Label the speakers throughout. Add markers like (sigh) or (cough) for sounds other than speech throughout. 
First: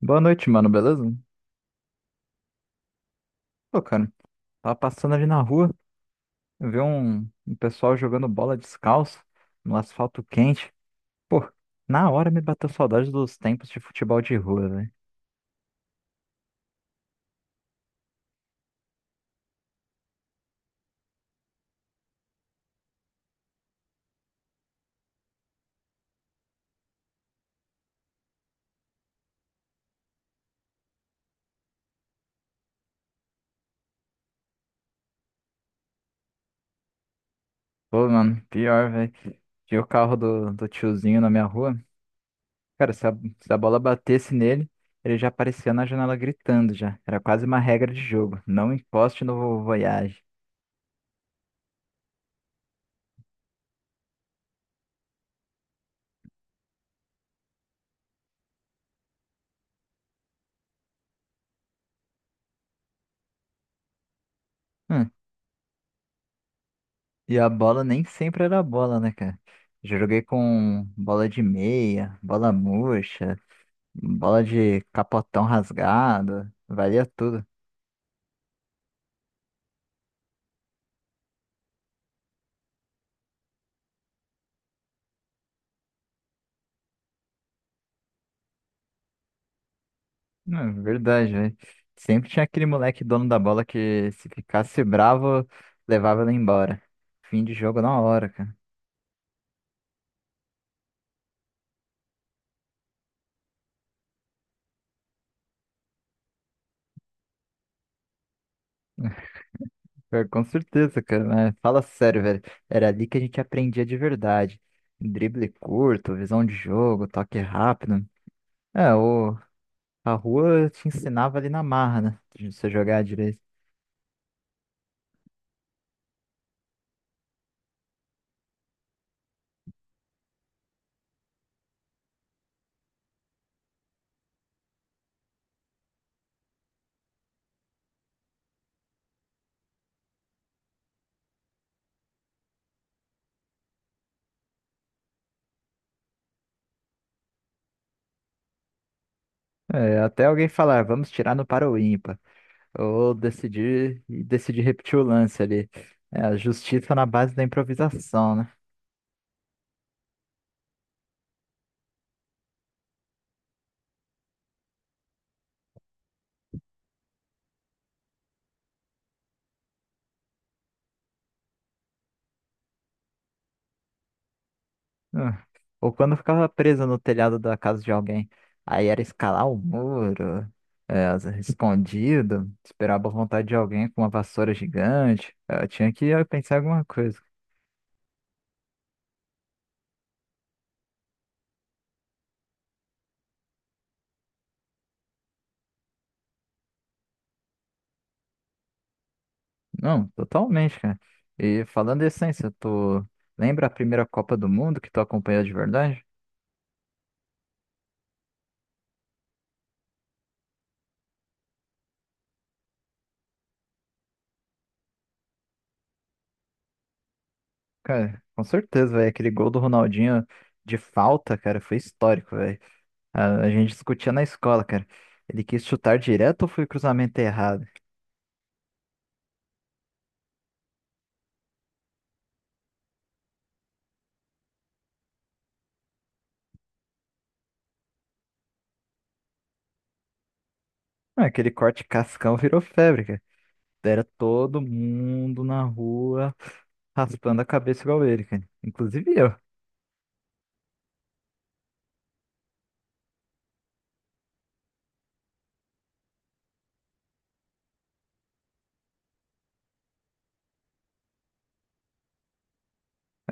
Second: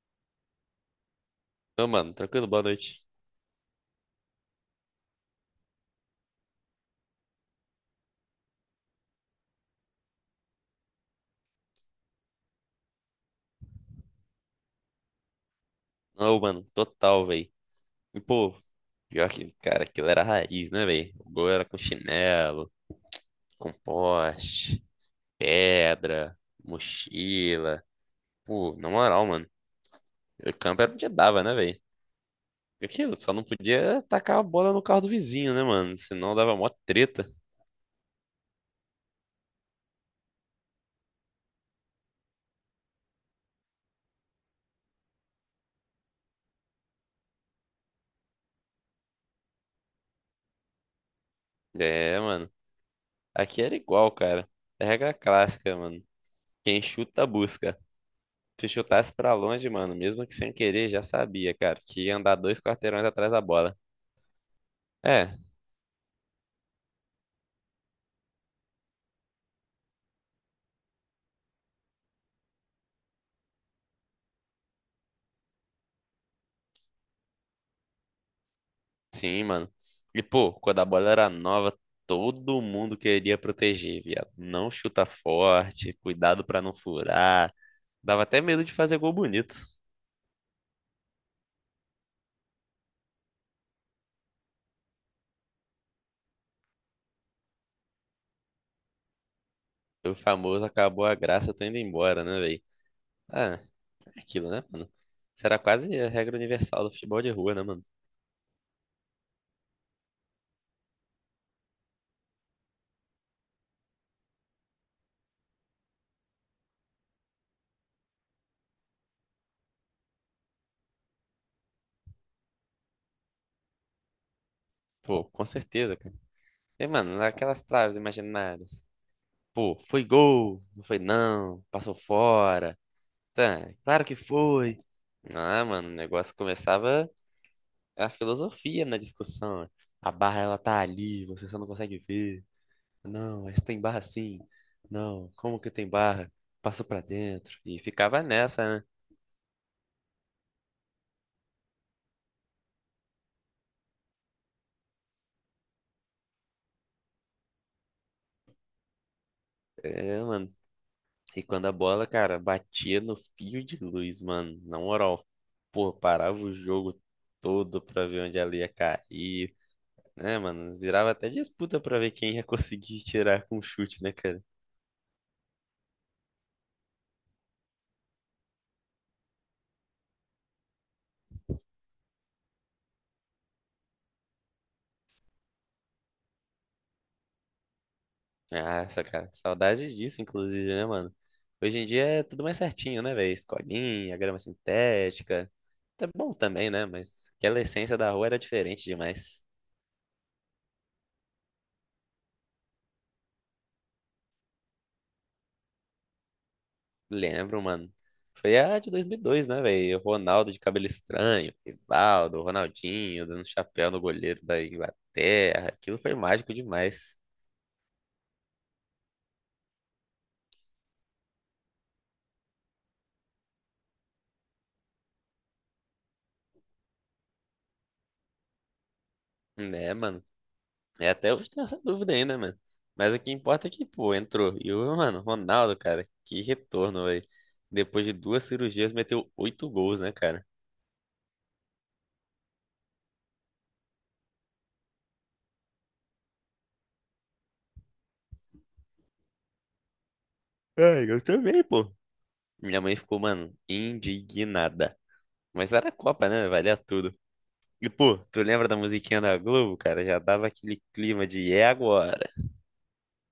Speaker 1: Boa noite, mano, beleza?
Speaker 2: Ô, mano, tranquilo, boa noite.
Speaker 1: Pô, cara, tava passando ali na rua, eu vi um pessoal jogando bola descalço no asfalto quente. Pô, na hora me bateu saudade dos tempos de futebol de rua, velho.
Speaker 2: Ô, mano, total, véi. E, pô, pior que, cara, aquilo era raiz, né, véi? O gol era com chinelo, com poste, pedra, mochila. Pô, na moral, mano, o campo era onde dava, né, véi? Aquilo, só não podia tacar a bola no carro do vizinho, né, mano? Senão dava mó treta.
Speaker 1: Pô, mano, pior, velho. Tinha o carro do tiozinho na minha rua. Cara, se a bola batesse nele, ele já aparecia na janela gritando já. Era quase uma regra de jogo. Não encoste no Voyage.
Speaker 2: É, mano, aqui era igual, cara. É regra clássica, mano. Quem chuta, busca. Se chutasse pra longe, mano, mesmo que sem querer, já sabia, cara, que ia andar dois quarteirões atrás da bola.
Speaker 1: Hum,
Speaker 2: É,
Speaker 1: E a bola nem sempre era bola, né, cara? Já joguei com bola de meia, bola murcha, bola de capotão rasgado, valia tudo.
Speaker 2: sim, mano. E, pô, quando a bola era nova, todo mundo queria proteger, viado. Não chuta forte, cuidado pra não furar. Dava até medo de fazer gol bonito.
Speaker 1: Não, é verdade, velho. Sempre tinha aquele moleque dono da bola que, se ficasse bravo, levava ele embora. Fim de jogo na hora, cara.
Speaker 2: O famoso acabou a graça, tô indo embora, né, velho? Ah, é aquilo, né, mano? Isso era quase a regra universal do futebol de rua, né, mano?
Speaker 1: Pior. Com certeza, cara, mas fala sério, velho. Era ali que a gente aprendia de verdade. Drible curto, visão de jogo, toque rápido. É, o A rua te ensinava ali na marra, né? De você jogar direito.
Speaker 2: Pô, com certeza, cara. E, mano, aquelas traves imaginárias. Pô, foi gol, não foi não, passou fora. Tá, claro que foi. Ah, mano, o negócio começava. É a filosofia na discussão. A barra, ela tá ali, você só não consegue ver. Não, mas tem barra sim. Não, como que tem barra? Passa pra dentro. E ficava nessa, né?
Speaker 1: É, até alguém falar, vamos tirar no para o ímpar. Ou decidir, repetir o lance ali. É, a justiça na base da improvisação, né?
Speaker 2: É, mano. E quando a bola, cara, batia no fio de luz, mano. Na moral, pô, parava o jogo todo pra ver onde ela ia cair. Né, mano? Virava até disputa pra ver quem ia (laughs) conseguir tirar com chute, né, cara?
Speaker 1: Hum. Ou quando eu ficava presa no telhado da casa de alguém. Aí era escalar o muro, é, escondido, esperava a boa vontade de alguém com uma vassoura gigante. É, eu tinha que pensar em alguma coisa.
Speaker 2: Nossa, cara, saudade disso, inclusive, né, mano? Hoje em dia é tudo mais certinho, né, velho? Escolinha, grama sintética. Tá bom também, né? Mas aquela essência da rua era diferente demais.
Speaker 1: Não, totalmente, cara. E falando em essência, tu lembra a primeira Copa do Mundo que tu acompanhou de verdade?
Speaker 2: Lembro, mano. Foi a de 2002, né, velho? Ronaldo de cabelo estranho, Rivaldo, Ronaldinho dando chapéu no goleiro da Inglaterra. Aquilo foi mágico demais.
Speaker 1: Cara, com certeza, velho. Aquele gol do Ronaldinho de falta, cara, foi histórico, velho. A gente discutia na escola, cara. Ele quis chutar direto ou foi cruzamento errado?
Speaker 2: Né, mano? É, até hoje tem essa dúvida ainda, né, mano. Mas o que importa é que, pô, entrou. E o, mano, Ronaldo, cara, que retorno, velho. Depois de duas cirurgias, meteu oito gols, né, cara?
Speaker 1: Ah, aquele corte cascão virou febre, cara. Era todo mundo na rua raspando a cabeça igual ele, cara. Inclusive eu.
Speaker 2: É, eu também, pô. Minha mãe ficou, mano, indignada. Mas era a Copa, né? Valia tudo. E, pô, tu lembra da musiquinha da Globo, cara? Já dava aquele clima de é agora.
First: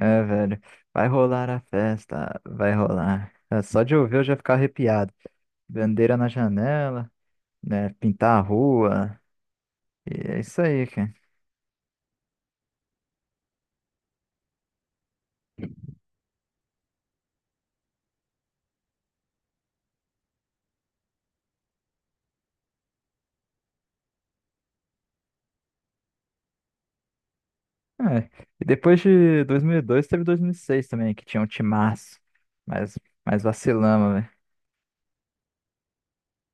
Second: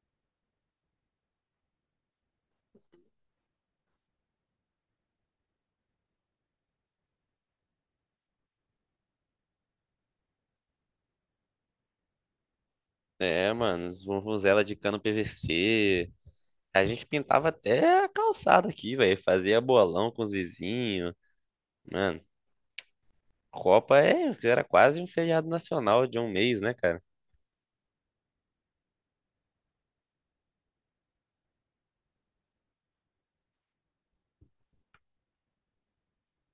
Speaker 1: É, velho. Vai rolar a festa, vai rolar. É, só de ouvir eu já ficar arrepiado. Bandeira na janela, né? Pintar a rua. E é isso aí, cara.
Speaker 2: É, mano, os vuvuzela de cano PVC. A gente pintava até a calçada aqui, velho. Fazia bolão com os vizinhos. Mano, Copa era quase um feriado nacional de um mês, né, cara?
Speaker 1: É. E depois de 2002, teve 2006 também, que tinha um timaço. Mas, mas vacilamos, velho.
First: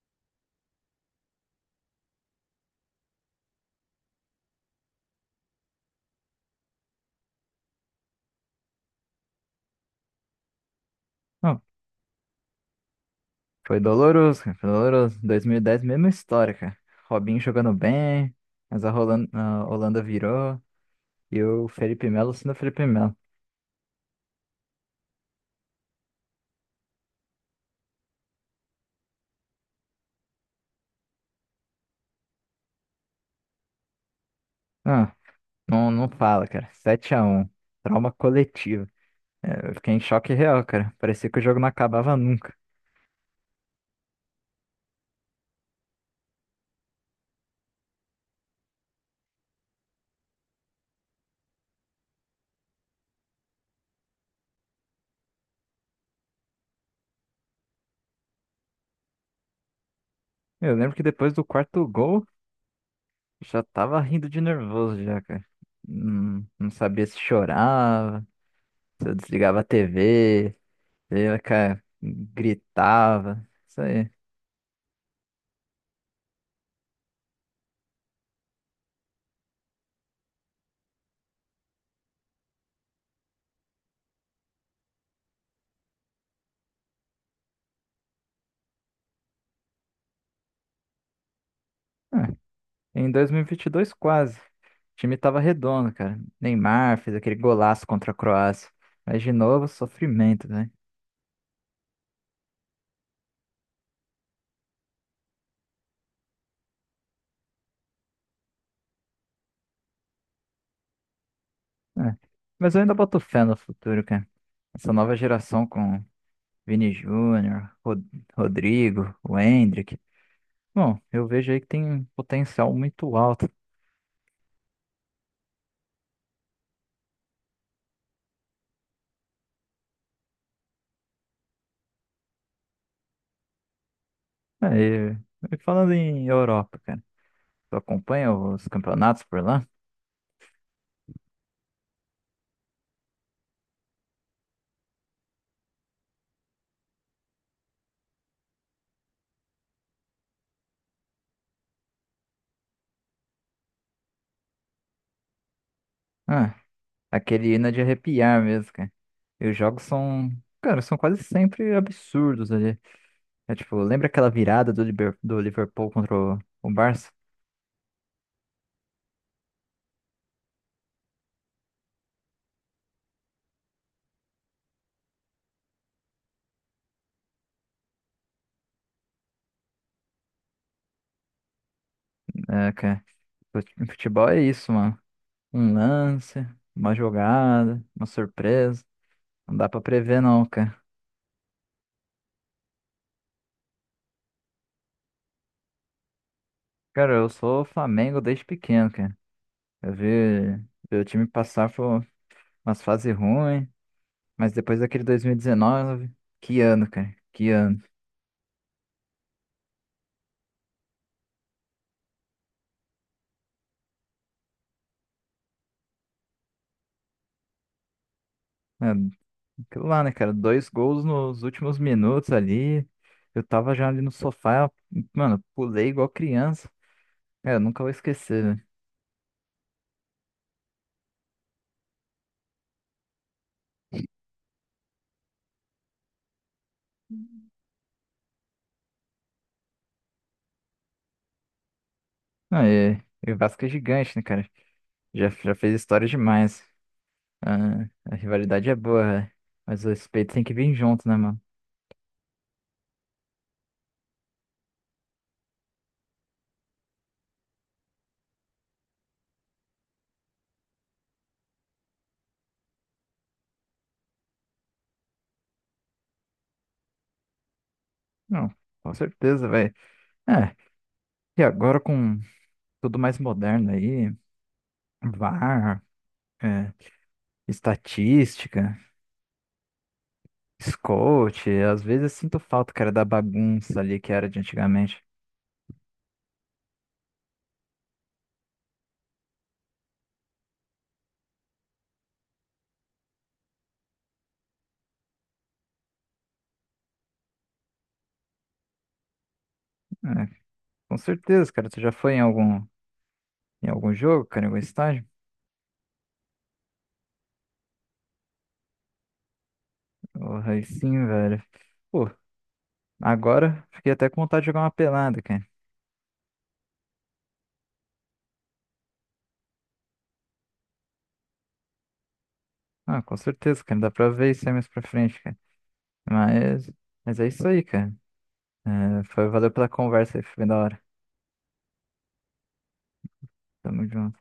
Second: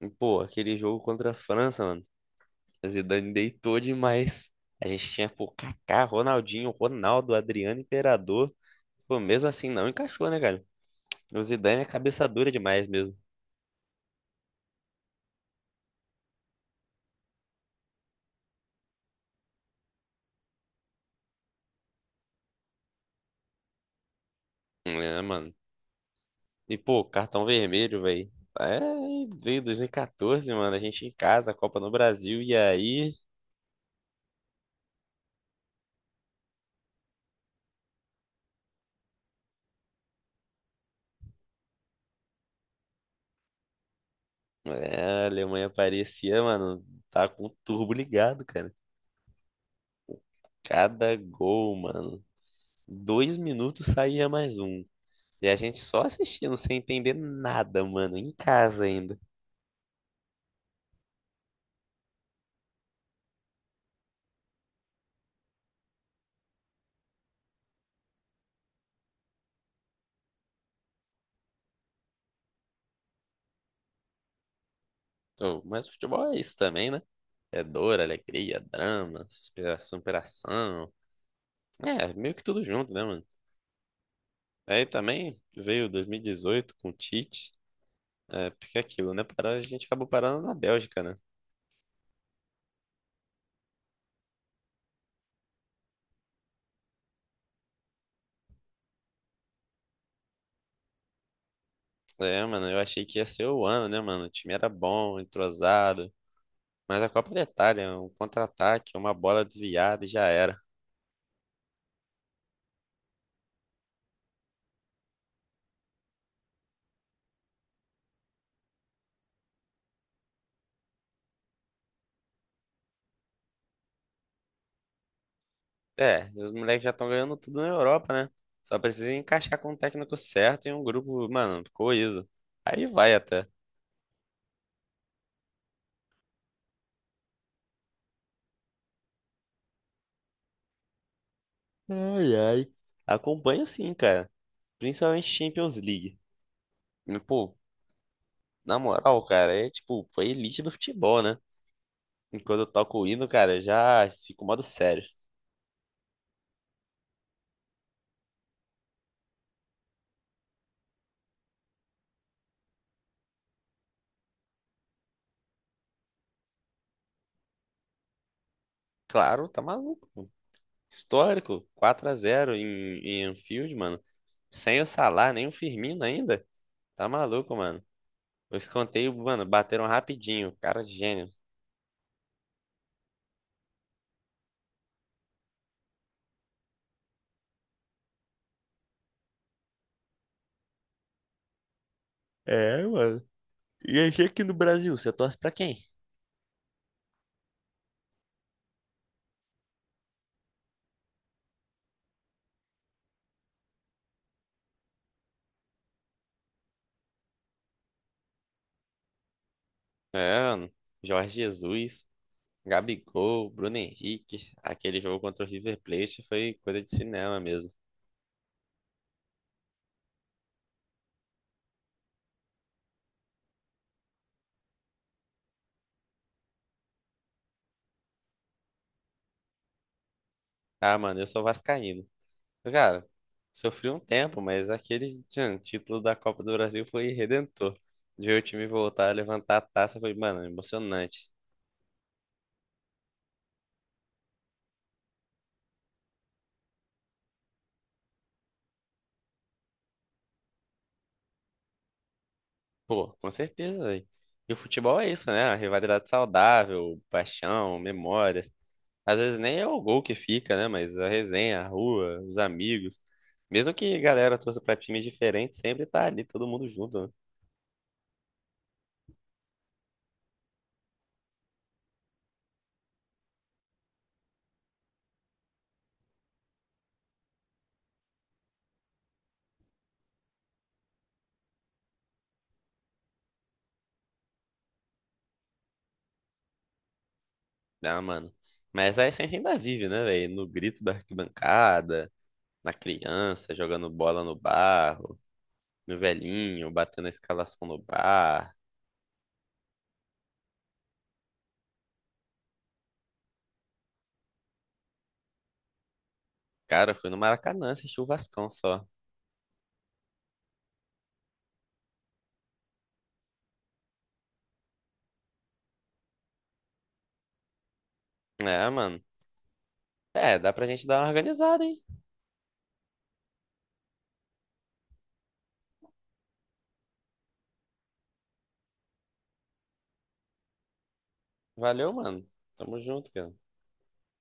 Speaker 2: E, pô, aquele jogo contra a França, mano. A Zidane deitou demais. A gente tinha, pô, Kaká, Ronaldinho, Ronaldo, Adriano Imperador. Pô, mesmo assim não encaixou, né, cara? O
Speaker 1: Não,
Speaker 2: Zidane é cabeça dura demais mesmo.
Speaker 1: foi doloroso, cara. Foi doloroso. 2010, mesma história, cara. Robinho jogando bem, mas a Holanda virou. E o Felipe Melo sendo o Felipe Melo.
Speaker 2: É, mano. E, pô, cartão vermelho, velho. É, veio 2014, mano. A gente em casa, a Copa no Brasil. E aí,
Speaker 1: Ah, não fala, cara. Sete a um. Trauma coletivo. É, eu fiquei em choque real, cara. Parecia que o jogo não acabava nunca.
Speaker 2: é, a Alemanha parecia, mano, tá com o turbo ligado, cara. Cada gol, mano. 2 minutos saía mais um. E a gente só assistindo, sem entender nada, mano, em casa ainda.
Speaker 1: Eu lembro que, depois do quarto gol, já tava rindo de nervoso já, cara. Não, não sabia se chorava, se eu desligava a TV, se eu, cara, gritava. Isso aí.
Speaker 2: Ô, mas futebol é isso também, né? É dor, alegria, drama, superação. É, meio que tudo junto, né, mano? Aí também veio 2018 com o Tite. É, porque é aquilo, né? Parou, a gente acabou parando na Bélgica, né?
Speaker 1: Ah, em 2022, quase. O time tava redondo, cara. Neymar fez aquele golaço contra a Croácia. Mas de novo, sofrimento, né?
Speaker 2: É, mano, eu achei que ia ser o ano, né, mano? O time era bom, entrosado. Mas a Copa da Itália, um contra-ataque, uma bola desviada e já era.
Speaker 1: Ah, mas eu ainda boto fé no futuro, cara. Essa nova geração com Vini Júnior, Rodrigo, o Endrick. Bom, eu vejo aí que tem um potencial muito alto.
Speaker 2: É, os moleques já estão ganhando tudo na Europa, né? Só precisa encaixar com o técnico certo e um grupo, mano, coeso. Aí vai até.
Speaker 1: Aí, e falando em Europa, cara, tu acompanha os campeonatos por lá?
Speaker 2: Ai, ai. Acompanho sim, cara. Principalmente Champions League. E, pô, na moral, cara, é tipo, foi elite do futebol, né? Enquanto eu toco o hino, cara, já fico modo sério.
Speaker 1: Ah, aquele hino é de arrepiar mesmo, cara. E os jogos são, cara, são quase sempre absurdos ali. É tipo, lembra aquela virada do, do Liverpool contra o Barça?
Speaker 2: Claro, tá maluco. Histórico, 4 a 0 em, Anfield, mano. Sem o Salah, nem o Firmino ainda. Tá maluco, mano. Os escanteio, mano, bateram rapidinho. Cara, gênio.
Speaker 1: É, cara, futebol é isso, mano. Um lance, uma jogada, uma surpresa. Não dá pra prever, não, cara.
Speaker 2: É, mano. E aí, aqui no Brasil, você torce pra quem?
Speaker 1: Cara, eu sou Flamengo desde pequeno, cara. Eu vi, vi o time passar por umas fases ruins. Mas depois daquele 2019, que ano, cara? Que ano.
Speaker 2: É, mano. Jorge Jesus, Gabigol, Bruno Henrique. Aquele jogo contra o River Plate foi coisa de cinema mesmo.
Speaker 1: É, aquilo lá, né, cara? Dois gols nos últimos minutos ali. Eu tava já ali no sofá, mano, pulei igual criança. Cara, nunca vou esquecer, né?
Speaker 2: Ah, mano, eu sou vascaíno. Cara, sofri um tempo, mas aquele tchan, título da Copa do Brasil foi redentor. De ver o time voltar a levantar a taça foi, mano, emocionante.
Speaker 1: Não, e o Vasco é gigante, né, cara? Já fez história demais. Ah, a rivalidade é boa, né? Mas o respeito tem que vir junto, né, mano?
Speaker 2: Pô, com certeza, velho. E o futebol é isso, né? A rivalidade saudável, paixão, memória. Às vezes nem é o gol que fica, né? Mas a resenha, a rua, os amigos. Mesmo que a galera torça pra times diferentes, sempre tá ali todo mundo junto, né?
Speaker 1: Não, com certeza, velho. É, e agora com tudo mais moderno aí, VAR, é, estatística. Scout, às vezes eu sinto falta, cara, da bagunça ali que era de antigamente.
Speaker 2: Ah, mano. Mas a essência ainda vive, né, velho? No grito da arquibancada, na criança, jogando bola no barro, no velhinho, batendo a escalação no bar.
Speaker 1: É, com certeza, cara, tu já foi em algum jogo, cara, em algum estádio?
Speaker 2: Cara, eu fui no Maracanã assistir o Vascão só.
Speaker 1: Porra, aí sim, velho. Pô, agora fiquei até com vontade de jogar uma pelada, cara.
Speaker 2: É, mano. É, dá pra gente dar uma organizada, hein?
Speaker 1: Ah, com certeza, cara, dá pra ver isso aí mais pra frente, cara. Mas, mas é isso aí, cara. É, foi, valeu pela conversa aí, foi bem da hora.
Speaker 2: Valeu, mano. Tamo junto, cara.
Speaker 1: Tamo junto.